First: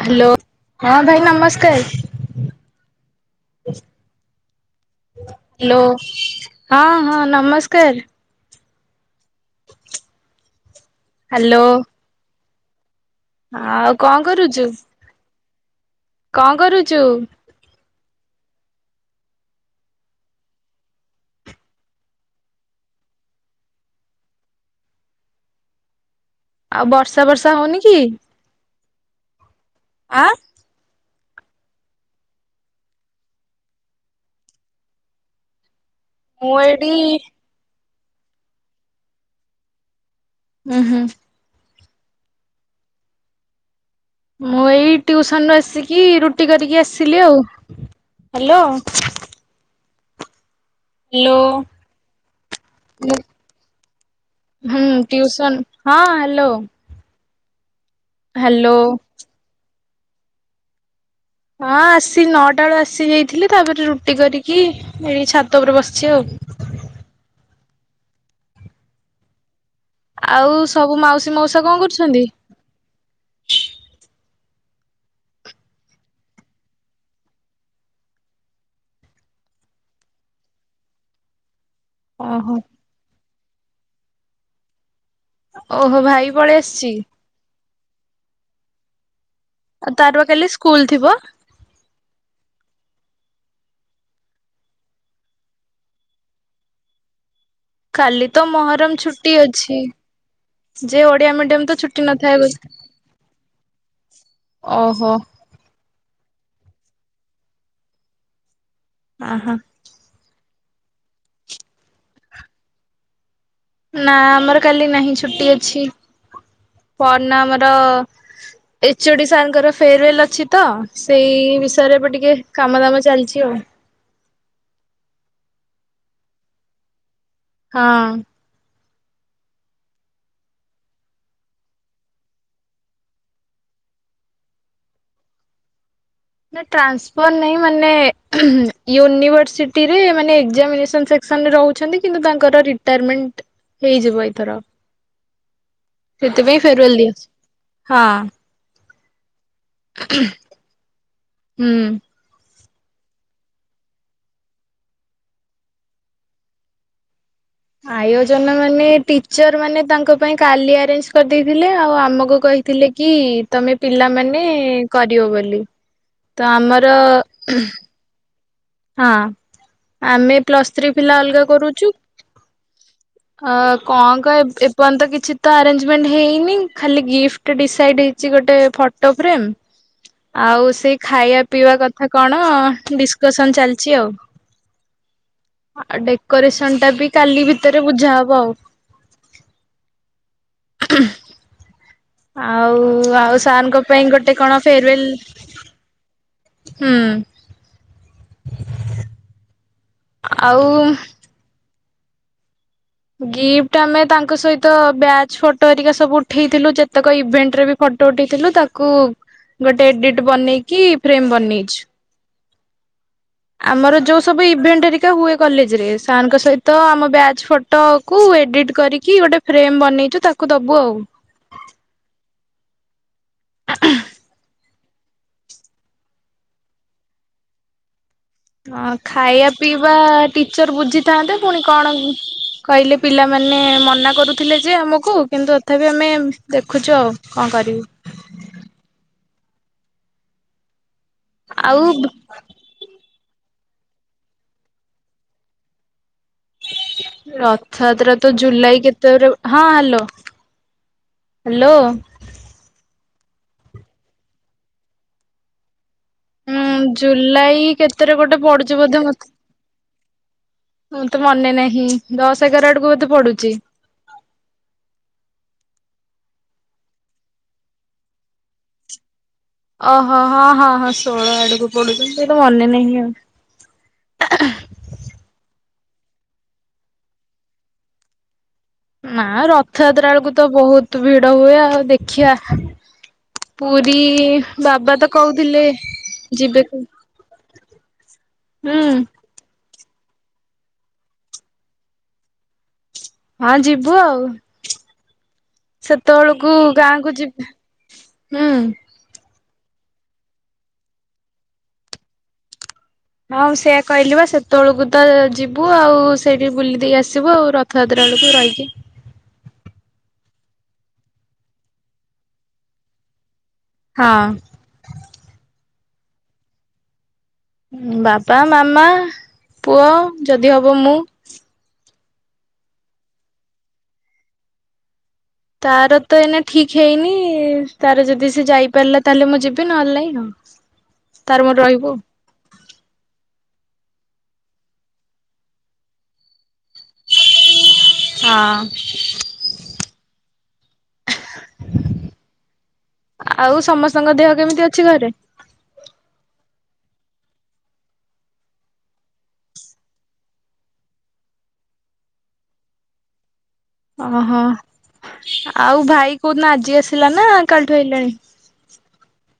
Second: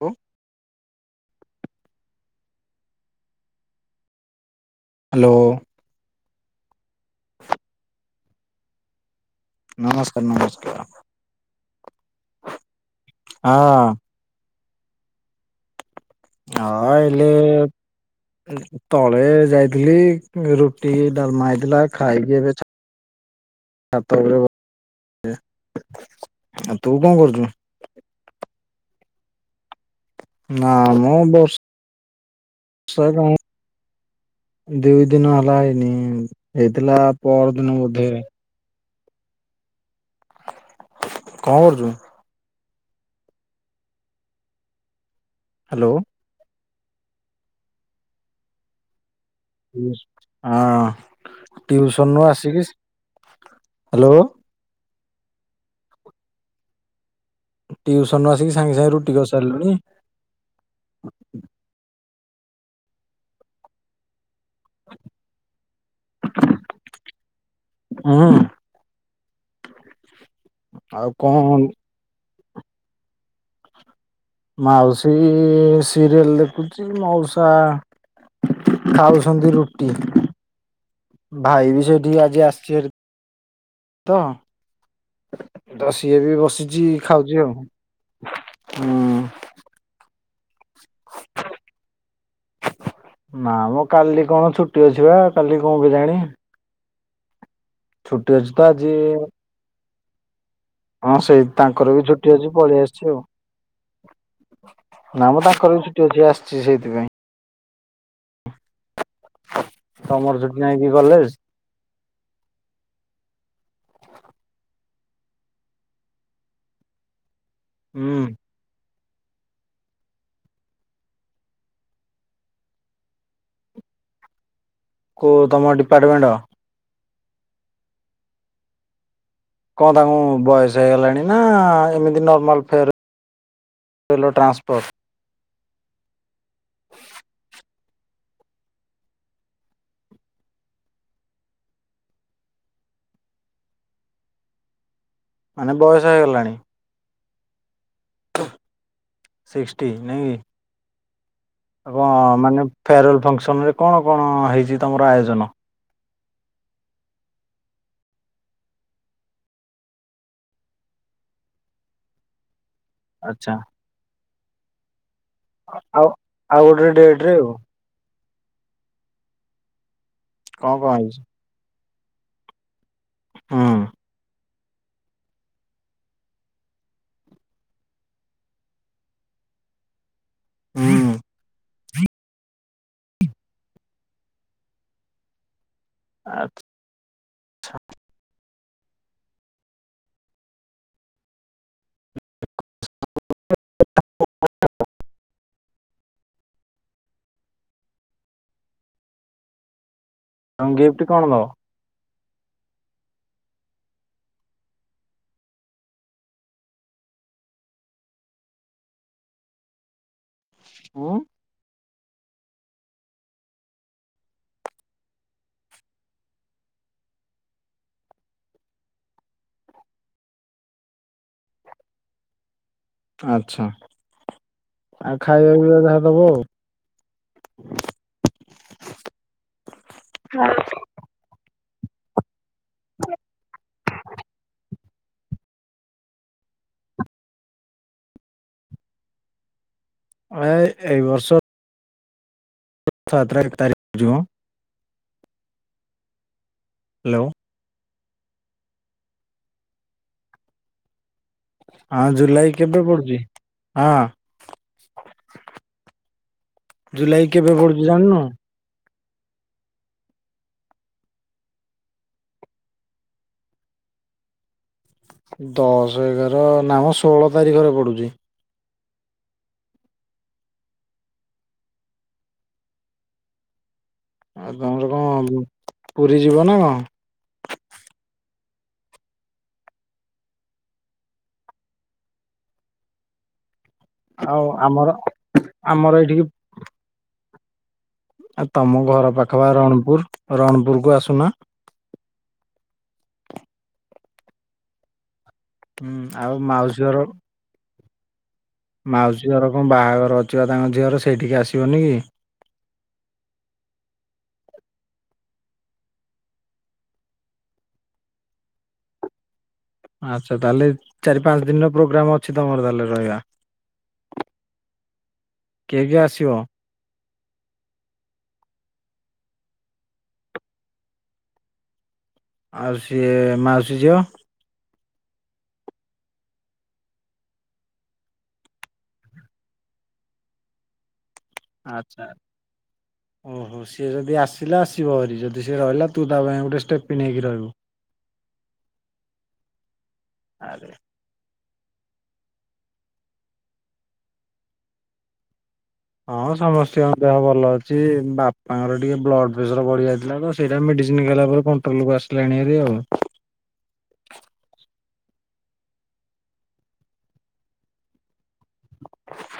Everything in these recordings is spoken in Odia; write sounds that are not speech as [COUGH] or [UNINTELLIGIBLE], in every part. ହ୍ୟାଲୋ ହଁ ଭାଇ ନମସ୍କାର। ହ୍ୟାଲୋ ହଁ ହଁ ନମସ୍କାର। ନମସ୍କାର ନମସ୍କାର। ହ୍ୟାଲୋ। ହଁ ଆଉ କଣ କରୁଚୁ? ହଁ ଏଇଲେ ତଳେ ଯାଇଥିଲି ରୁଟି ଡାଲମା ହେଇଥିଲା ଖାଇକି ଏବେ ଛାତ ଉପରେ ଆଉ ତୁ କଣ ବର୍ଷା କରୁଛୁ? ବର୍ଷା ହଉନି କି? ଆ ନା ମୁଁ ବ ସ ଗା ଦି ଦିନ ହେଲାଏନି ମୁଁ ଏଇଠି ହେଇଥିଲା ପର ଦିନ ବୋଧେ! ଉଁ ହୁଁ। କଁ କରୁଛୁ? ମୁଁ ଏଇ ଟ୍ୟୁସନ୍ ରୁ ହ୍ୟାଲୋ ଆସିକି ରୁଟି କରିକି ଆସିଲି ଆଉ। ହ୍ୟାଲୋ! ଉସ୍ ଆଁ। ହ୍ୟାଲୋଁ! ହୁଁ, ହ୍ୟାଲୋ ଟ୍ୟୁସନ ହଁ, ହ୍ୟାଲୋ ଟ୍ୟୁସନରୁ ଆସିକି ହ୍ୟାଲୋ। ସାଙ୍ଗେ ସାଙ୍ଗେ ରୁଟି କରିସାରିଲୁଣି। ହଁ, ଆସି ନଅଟା ଅଳୁ ଆସି ଯାଇଥିଲି, ତାପରେ ରୁଟି କରିକି, ଏଠି ଛାତ ଉପରେ ବସିଛି ଆଉ। ଉଁ ଆଉ ସବୁ ମାଉସୀ ମଉସା କଣ କରୁଛନ୍ତି? ମାଉସୀ-ଇ ସିରିଏଲ୍ ଦେଖୁଛି। ମଉସା ଖାଉଛନ୍ତି ରୁଟି। ଭାଇ ବି ସେଠିକି ଆଜି ଓହୋ ଆସିଛି ହାରି। ତ, ଓହୋ ସିଏ ଭାଇ ବି ପଳେଇ ବସିଛି ଆସିଛି ଖାଉଛି ଆଉ। ଉଁ। ଆଉ, ତାର ବା କାଲି ସ୍କୁଲ ଥିବ? ନା, ମୋ କାଲି କଣ ଛୁଟି ଅଛି ବା, କାଲି କଣ କେଜାଣି? କାଲି ଛୁଟି ତ ଅଛି ଆଜି ମହରମ୍ ଛୁଟି ଅଛି। ଯେ ହଁ, ଓଡିଆ ସେଇ ମିଡିୟମ ତ ତାଙ୍କର ବି ଛୁଟି ନଥାଏ ଅଛି। ବୋଧେ ପଳେଇ ଆସିଛି ଆଉ। ଓହୋ ନା, ମ ତାଙ୍କର ବି ଛୁଟି ଅଛି, ଆସିଛି ସେଇଥିପାଇଁ। ଆହଁ। ତମର ଛୁଟି ନାହିଁକି କଲେଜ? ନା ଆମର କାଲି ନାହିଁ, ଛୁଟି ଅଛି। ପର୍ ନ ହୁଁ ଆମର-ଅ ଏଚ୍ ଓ ଡ଼ି ସାର୍ ଙ୍କର ଫେରୱେଲ୍ ଅଛି ତ, ସେଇ ବିଷୟରେ ଏବେ ଟିକେ କାମ ଦାମ ଚାଲିଛି ଆଉ। କଉ ତମ ଡିପାର୍ଟମେଣ୍ଟ? ହଁ। କଣ ତାଙ୍କୁ ବୟସ ହେଇଗଲାଣି ନା, ଏମିତି ନର୍ମାଲ ଫେର୍ ତେଲ ଟ୍ରାନସ୍ପୋର୍ଟ। ନା ଟ୍ରାନ୍ସଫର୍ ନାହିଁ ମାନେ ମାନ ୟୁନିଭର୍ସିଟିରେ ମାନେ ଏକ୍ଜାମିନେସନ୍ ସେକ୍ସନରେ ରହୁଛନ୍ତି କିନ୍ତୁ ତାଙ୍କର ରି ଟାର୍ମେଣ୍ଟ ହେଇଯିବ ଏଇଥର। ମାନେ ବୟସ ହେଇଗଲାଣି। [UNINTELLIGIBLE] ହଁ। ସିକ୍ସଟି ନାହିଁକି। ହୁଁ। ଆ କଣ ମାନେ ଫେୟାରୱେଲ ଫଙ୍କସନ୍ ରେ କଣ କଣ ହେଇଛି ତମର ଆୟୋଜନ? ଆୟୋଜନ ମାନେ ଟିଚର୍ ମାନେ ତାଙ୍କ ପାଇଁ କାଲି ଆରେଞ୍ଜ କରିଦେଇଥିଲେ। ଆଉ ଆମକୁ କହିଥିଲେ କି ଆଚ୍ଛା। ତମେ ପିଲାମାନେ କରିବ ବୋଲି। ଆଉ ତ ଆଉ ଗୋଟେ ଆମର ଡେଟ ରେ ହଁ, ଆମେ ପ୍ଲସ୍ ଆଉ କଣ ଥ୍ରୀ କଣ ପିଲା ହେଇଛି ଅଲଗା କରୁଛୁ। ଅ ହୁଁ କଣ କହି ଏବ୍ ପନ୍ତ କିଛି ତ ଆରେଞ୍ଜମେଣ୍ଟ ହେଇନି। ଖାଲି ଗିଫ୍ଟ ଡିସାଇଡ୍ ହେଇଛି ଗୋଟେ ଫଟୋ ଫ୍ରେମ୍। ଆଉ ସେଇ ହୁଁ। ଖାଇବା ପିଇବା କଥା କଣ ଡିସ୍ କ ସନ୍ ଚାଲିଚି ଆଉ। ଆ ଆଛା ଡେକୋରେସନ୍ ଏଟା ବି କାଲି ଭିତରେ ବୁଝା ହବ ଆଉ। ଆଉ ଆଉ ସାର୍ ଙ୍କ ପାଇଁ ଗୋଟେ କଣ ଫେରୱଲ ହୁଁ। ଆଉ ତାଙ୍କୁ ଗିଫ୍ଟ କଣ ଦବ? ଗିଫ୍ଟ ଆମେ ତାଙ୍କ ସହିତ ବ୍ୟାଚ୍ ଫଟୋ ହେରିକା ସବୁ ଉଠେଇଥିଲୁ, ଯେତେକ ଇଭେଣ୍ଟରେ ବି ଫଟୋ ଉଠିଥିଲୁ। ତାକୁ ଗୋଟେ ଏଡିଟ୍ ବନେଇକି ଉଁ? ଫ୍ରେମ୍ ବନେଇଛୁ। ଆମର ଯୋଉ ସବୁ ଇଭେଣ୍ଟ ହେରିକା ହୁଏ କଲେଜରେ, ସାର୍ ଙ୍କ ସହିତ ଆମ ବ୍ୟାଚ୍ ଫୋ ଫଟ କୁ ଏଡିଟ୍ କରିକି ଗୋଟେ ଫ୍ରେମ୍ ବନେଇଛୁ, ତାକୁ ଦବୁ ଆଉ। ଆଚ୍ଛା। ଆଉ ଖାଇବା ପିଇବା ଯାହା ଦବ ଆଉ। ଆଉ ଖାଇବା ପିଇବା ଟିଚର ବୁଝିଥାନ୍ତେ ପୁଣି କଣ କହିଲେ ପିଲାମାନେ ମନା କରୁଥିଲେ ଯେ ଆମକୁ। କିନ୍ତୁ ତଥାପି ଆମେ ଦେଖୁଚୁ ଆଉ କଣ କରିବୁ? ଅ ଏଇ ବର୍ଷ ଆଉ [UNINTELLIGIBLE] ତାରିଖ ଯୋଉ ହ ହାଲୋ। ରଥଯାତ୍ରା ତ ଜୁଲାଇ କେତେରେ ହଁ ହାଲୋ। ହଁ ଜୁଲାଇ କେବେ ପଡୁଚି ହଁ। ହୁଁ କେବେ ଜୁଲାଇ ପଡୁଛି କେତେରେ ଜାଣିନୁ? ଗୋଟେ ପଡୁଚି ବୋଧେ ମତେ ମୋତେ ମନେ ନାହିଁ ଦଶ ଏଗାର ଆଡକୁ ବୋଧେ ପଡୁଚି? ଦଶ ଏଗାର ନାମ ଷୋହଳ ତାରିଖରେ ପଡୁଚି। ଓହୋ ହଁ ହଁ ହଁ ଷୋଳ ଆଡକୁ ପଡୁଚି। ମୋର ମନେ ନାହିଁ ଆଉ। ଆଉ ତମର କଣ ପୁରୀ ଯିବ ନା କଣ? ନା ରଥଯାତ୍ରା ବେଳକୁ ତ ବହୁତ ଭିଡ ହୁଏ ଆଉ ଦେଖିବା। ପୁରୀ ଆଉ ଆମର ବାବା ତ କହୁଥିଲେ ଆମର ଯିବାକୁ। ଆ ତମ ଘର ପାଖ ବା ରଣପୁର ରଣପୁର କୁ ଆସୁନ। ହଁ ଯିବୁ ଆଉ ହୁଁ ଆଉ ସେତେବେଳକୁ ମାଉସୀ ଘର ଗାଁ କ ଯିବ ହୁଁ। ମାଉସୀ ଘର କଣ ବାହାଘର ଅଛି ବା ତାଙ୍କ ଝିଅର ସେଇଠିକି ଆସିବନି କି? ହଁ ସେୟଆ କହିଲି ବା ସେତେବେଳକୁ ତ ଯିବୁ ଆଉ, ସେଇଠି ବୁଲି ଦେଇକି ଆସିବୁ ଆଉ ର ଥଯାତ୍ରା ବେଳକୁ ରହିକି ଆଚ୍ଛା ତାହେଲେ ଚାରି ପାଞ୍ଚ ଦିନର ପ୍ରୋଗ୍ରାମ ଅଛି ତମର ତାହେଲେ ରହିବା। ହଁ। କିଏ କିଏ ଆସିବ? ବାପା ମାମା ପୁଅ ଯଦି ହବ ମୁଁ। ଆଉ ସିଏ ମାଉସୀ ଝିଅ? ତାର ତ ଏଇନା ଠିକ୍ ହେଇନି। ତାର ଯଦି ସେ ଯାଇପାରିଲା ତାହେଲେ ମୁଁ ଯିବି ନହେଲେ ନାହିଁ ଆଉ। [INAUDIBLE] ରହିବୁ ଆଛା। [INAUDIBLE] ଓହୋ ସିଏ ଯଦି ଆସିଲା ଆସିବ ହରି। ଯଦି ସିଏ ରହିଲା ତୁ ତା ପାଇଁ ଗୋଟେ ଷ୍ଟେପିନ ହେଇକି ରହିବୁ। ହଁ। ଆରେ ଆଉ ସମସ୍ତଙ୍କ ଦେହ କେମିତି ଅଛି ଘରେ? ହଁ ସମସ୍ତଙ୍କ ଦେହ ଭଲ ଅଛି। ବାପାଙ୍କର ଟିକେ ବ୍ଲଡ ପ୍ରେସର ବଢି ଯାଇଥିଲା ତ। ସେଇଟା ମେଡିସିନ ଗଲା ପରେ କଣ୍ଟ୍ରଲ କୁ ଆସିଲାଣି ହରି ଆଉ। ଓହୋ ଆଉ ଭାଇ କୋଉ ଦିନ ଆଜି ଆସିଲା ନା କାଲିଠୁ ଆସିଲାନି?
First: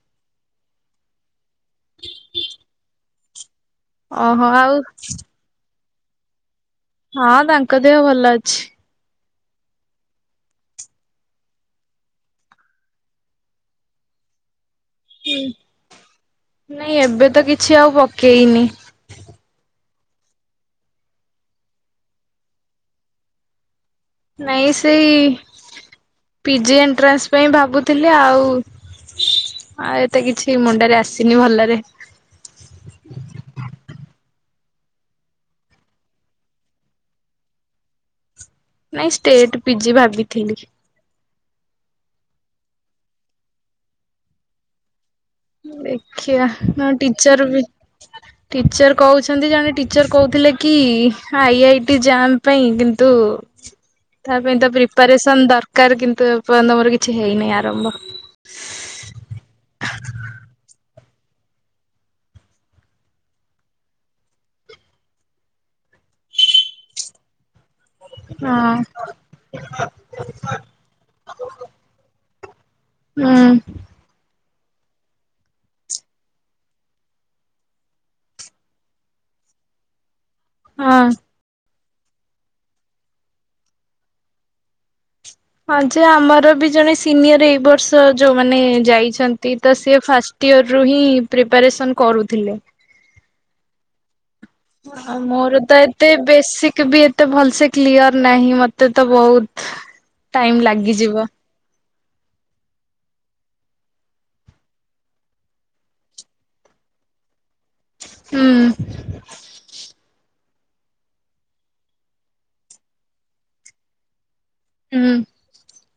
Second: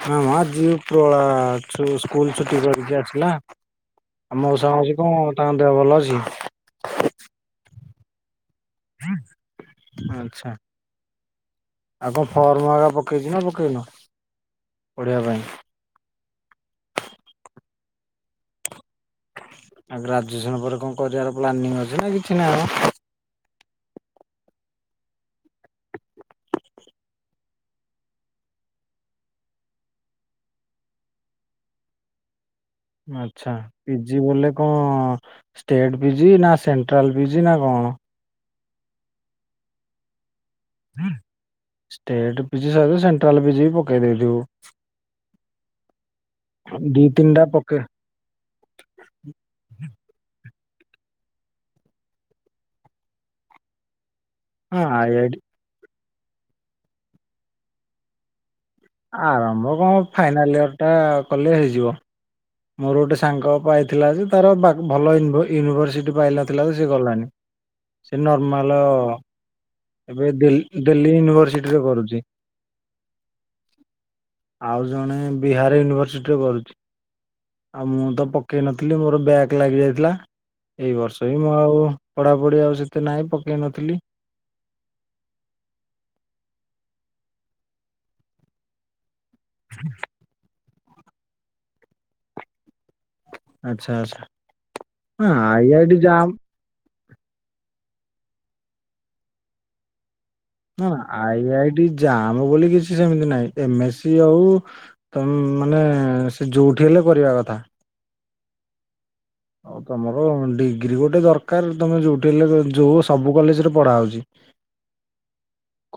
ହଁ ମ ଆଜି ଉପର ଓଳା ଛୁ ସ୍କୁଲ ଛୁଟି କରିକି ଆସିଲା। ଆଉ ମଉସା ମାଉସି କଣ ତାଙ୍କ ଦେହ ଭଲ ଅଛି? ହଁ ତାଙ୍କ ଦେହ ଭଲ ଅଛି। ଆଚ୍ଛା। ଆଉ କଣ ଫର୍ମ ହରିକା ପକେଇଚୁ ନା ପକେଇନ ପଢିବା ପାଇଁ? ନାଇଁ ଏବେ ତ କିଛି ଆଉ ପକେଇନି। ଆଉ ଗ୍ରାଜୁଏସନ ପରେ କଣ କରିବାର ପ୍ଲାନିଂ ଅଛି ନା କିଛି ନାହିଁ ମ? ନାଇଁ ସେଇ ପିଜି ଏଣ୍ଟ୍ରାନ୍ସ ପାଇଁ ଭାବୁଥିଲି ଆଉ ଆଉ ଏତେ କିଛି ମୁଣ୍ଡରେ ଆସିନି ଭଲରେ। ଆଚ୍ଛା ପିଜିି ବଲେ କଣ? ଷ୍ଟେଟ ପି ଜି ନା ସେଣ୍ଟ୍ରାଲ ପି ଜି ନା କଣ। ନାଇଁ ଷ୍ଟେଟ ପି ଜି ଭାବିଥିଲି। ଷ୍ଟେଟ ପି ଜି ସତ ସେଣ୍ଟ୍ରାଲ ପି ଜି ବି ପକେଇ ଦେଇଥିବୁ। ଦେଖିିବା ନ ଦି ତିନିଟା ଟିଚର ବି ପକେଇ ଟିଚର୍ କହୁଛନ୍ତି ଜଣେ ଟିଚର୍ କହୁଥିଲେ କି ଆଇ ଆଇ ଟି ଜାମ୍ ପାଇଁ କିନ୍ତୁ [INAUDIBLE] ତା ପାଇଁ ତ ହଁ ଆଇ ଆଇ ଟି ପ୍ରିପାରେସନ ଦରକାର କିନ୍ତୁ ଏ ପନ୍ତ ମୋର କିଛି ହେଇନହିଁ ଆରମ୍ଭ। ଆରମ୍ଭ କଣ ଫାଇନାଲ ଇୟର ଟା କଲେ ହେଇଯିବ। ମୋର ଗୋଟେ ସାଙ୍ଗ ପାଇଥିଲା ଯେ ତାର ବାଗ୍ ଭଲ ୟୁନିଭରସିଟି ପାଇନଥିଲା ତ ସେ ଗଲାନି। ସେ ହଁ ନର୍ମାଲ ଏବେ ଦିଲ୍ଲୀ ଦିଲ୍ଲୀ ୟୁନିଭରସିଟିରେ କରୁଛି। ହୁଁ। ଆଉ ଜଣେ ବିହାର ୟୁନିଭରସିଟିରେ କରୁଛି। ଆଉ ମୁଁ ତ ପକେଇ ନଥିଲି ମୋର ବ୍ୟାକ୍ ଲାଗି ଯାଇଥିଲା ଏଇ ହଁ। ବର୍ଷ ହିଁ ମୁଁ ଆଉ ପଢାପଢି ଆଉ ସେତେ ନହିଁ ପକେଇ ନଥିଲି। ହଁ ଯେ ଆମର ବି ଜଣେ ସିନିୟର ଏଇ ବର୍ଷ ଯୋଉମାନେ ଯାଇଛନ୍ ନ୍ତି ତ ସିଏ ଫାଷ୍ଟ ଇୟର ରୁ ହିଁ ପ୍ରିପାରେସନ୍ କରୁଥିଲେ। ଆଚ୍ଛା ଆଚ୍ଛା। ଅହ ହଁ ମୋର ଆଇ ତ ଆଇ ଟି ଏତେ ଜାମ୍ ବେସିକି ବି ଏ ତେ ଭଲ ସେେ କ୍ଲିୟର ନାହିଁ ମତେ ତ ବହୁତ ଟାଇମ ଲାଗିଯିବ। [UNINTELLIGIBLE] ଯାଆମ ବୋଲି କିଛି ସେମିତି ନାହିଁ ଏମ ଏ ସି ହଉ ତମ୍ ମାନେ ସେ ଯୋଉଠି ହେଲେ କରିବା କଥା। ହୁଁ। ଆଉ ତମର ଡିଗ୍ରୀ ଗୋଟେ ଦରକାର ତମେ ଯୋଉଠି ହେଲେ ଯୋ ଯୋଉ ସବୁ କଲେଜରେ ପଢା ହଉଛି। ହୁଁ।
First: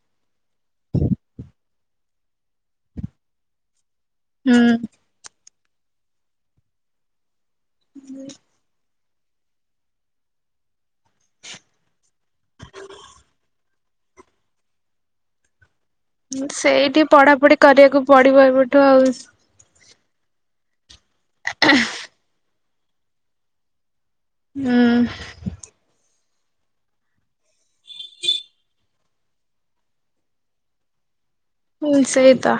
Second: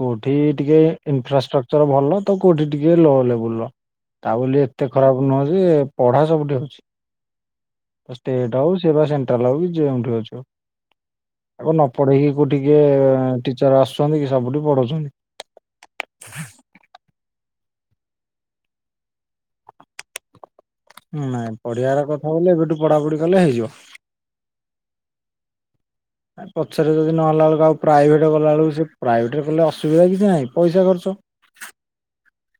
କୋଉଠି ଟିକେ ଇନଫ୍ରାଷ୍ଟ୍ରକ୍ଚର ଭଲ ତ କୋଉଠି ଟିକେ ଲୋ ଲେବୁଲ ର। ତା ବୋଲି ଏତେ ହୁଁ ଖରାପ ନୁହଁ ଯେ ପଢା ସବୁଠି ହୋଉଛି। [INAUDIBLE] ଟା ହଉ ସିଏ ବା ସେଣ୍ଟ୍ରାଲ ହଉ ଯେଉଁଠି ହଉଛି ହଉ। ଆ କ ନ ପଢେଇକି କଉଠି କିଏ ଟିଚର ଆସୁଛନ୍ତି କି ସବୁଠି ପଢଉଛନ୍ତି। ସେଇଠି ପଢା ପଢି କରିବାକୁ ପଡିବ ଏବେଠୁ ଆଉ। ନାଇଁ ପଢିଆର କଥା ବଲେ ଏବେଠୁ ପଢାପଢି କଲେ ହେଇଯିବ। ହୁଁ। ପଛରେ ଯଦି ନହଲା ବେଳକୁ ଆଉ ପ୍ରାଇଭେଟ ଗଲାବେଳକୁ ସେ ପ୍ରାଇଭେଟରେ କଲେ ଅୁସୁବିଧା କିଛି ନାହିଁ ପଇସା ଖର୍ଚ୍ଚ। ମୁଁ ଲି ସେଇତ।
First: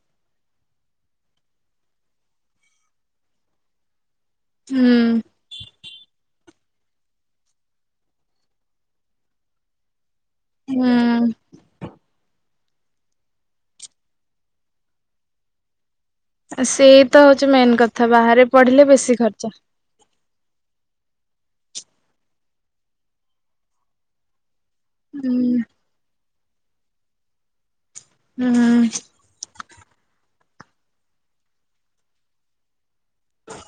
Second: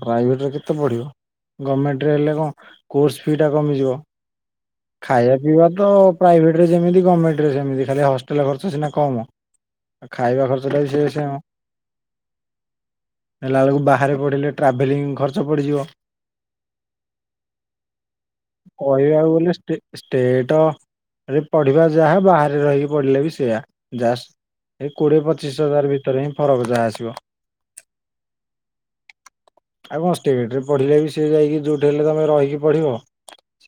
ପ୍ରାଇଭେଟରେ କେତେ ପଢ଼ିବ ଗମେଣ୍ଟରେ ହେଲେ କଣ କୋର୍ସ ଫି ଟା କମିଯିବ। ହୁଁ ଖାଇବା ପିଇବା ତ ପ୍ରାଇଭେଟ ରେ ଯେମିତି ଗମେଣ୍ଟ ରେ ସେମିତି ଖାଲି ହଷ୍ଟେଲ ଖର୍ଚ୍ଚ ସିନା କମ। ଖାଇବା ଖର୍ଚ୍ଚ ଟା ବି ସେଇ ସେମ। ହୁଁ ହେଲା ବେଳକୁ ବାହାରେ ପଢିଲେ ଟ୍ରାଭେଲିଂ ଖର୍ଚ୍ଚ ପଡ଼ିଯିବ। ସେଇ ତ ହଉଛି ମେନ୍ କଥା ବାହାରେ ପଢିଲେ ବେଶି ଖର୍ଚ୍ଚ। ଟେ ଷ୍ଟେଟ ରେ ପଢ଼ିବା ଯାହା ବାହାରେ ରହିକି ପଢିଲେ ବି ସେୟା ଜା ସ୍ ଏ କୋଡ଼ିଏ ହୁଁ ପଚିଶି ହଜାର ଭିତରେ ହିଁ ଫରକ ଯାହା ଆସିବ। ହୁଁ ହୁଁ। ଆଉ କଣ ଷ୍ଟେଟରେ ପଢ଼ିଲେ ବି ସେ ଯାଇକି ଯୋଉଠି ହେଲେ ତମେ ରହିକି ପଢ଼ିବ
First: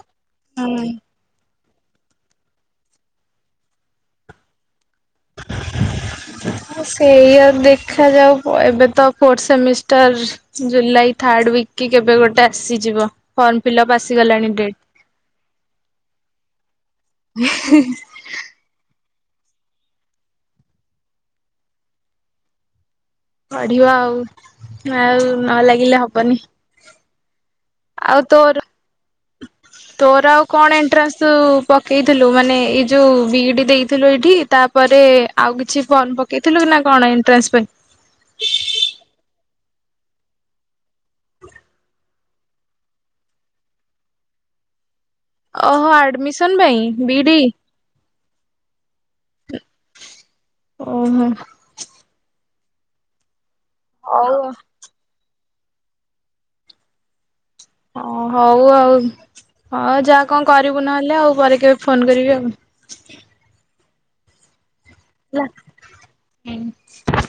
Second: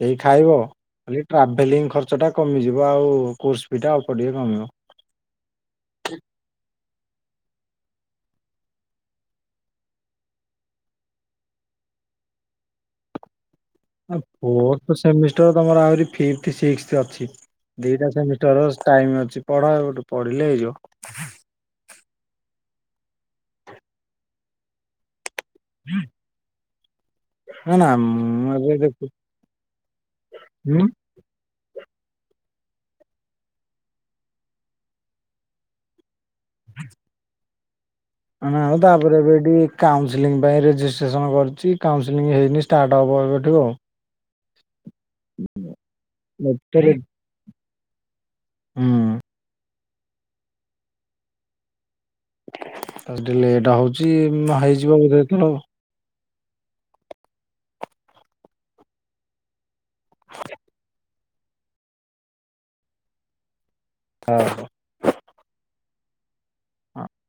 ସେଇ ଖାଇବ। ହୁଁ ଖାଲି ଟ୍ରାଭେଲିଂ ଖର୍ଚ୍ଚ ଟା କମିଯିବ ଆଉ କୋସ୍ ଫି ଟା ଅଳ୍ପ ଟିକେ କମିବ। [INAUDIBLE] ହ ସେଇଆ ଦେଖାାଯାଉ ପ ଏବେ ତ fourth semester July third week କି କେବେ ଗୋଟେ ଆସିଯିବ। ଫର୍ମ ଫିଲଅପ ଆ ଅ ଫୋର୍ଥ ସେମିଷ୍ଟାର ତମର ଆହୁରି ଫିଫ୍ଟୁ ଶିକ୍ସ୍ଥ ଅଛି ଦିଟା ସେମିସ୍ ତୋର ଷ୍ଟାଇମ୍ ଅଛି ପଢ ଏବଠୁ ପଢିଲେ ହେଇଯିବ। ପଢିବା ଆଉ ଆଉ ନ ଲାଗିଲେ ହବନି। ଆଉ ତୋର ମୁଇ ଦେଖୁଛି। ତୋର ଆଉ କଣ ଏଣ୍ଟ୍ରାସ୍ ତୁ ପକେଇଥିଲୁ ମାନେ ଏଇ ଯୋଉ ବିଡି ଦେଇଥିଲୁ ଏଇଠି ତାପରେ ଆଉ କିଛି ଫର୍ମ ଦେଇଥିଲୁ କି ନା କଣ ଏଣ୍ଟ୍ରାନ୍ସ ପାଇଁ? ନାଁ ଆଉ ତାପରେ ଏବେ ଏଠି କାଉନସେଲିଂ ପାଇଁ ରେଜିଷ୍ଟ୍ରେସନ କରିଛି। କାଉନସେଲିଂ ହେଇନି ଷ୍ଟାର୍ଟ ହବ ଏବେଠୁ ଆଉ। ଓହୋ ଆଡ଼ମିସନ୍ ପାଇଁ ଆଉ। ବିଇଡି? ହୁଁ। ଓହୋ ଆଜି ଟିକିଏ ଲେଟ୍ ହଉଛି ହଉ ହେଇଯିବ ବୋଧେ ଏଥର। ଓ ହୋଉ ଆଉ। ହୋଉ ଯା କଣ କରିବୁ ନହେଲେ ଆଉ ପରେ କେବେ ଫୋନ୍ କରିବି ଆଉ। ହ ହ। ହେଲା ଏନ୍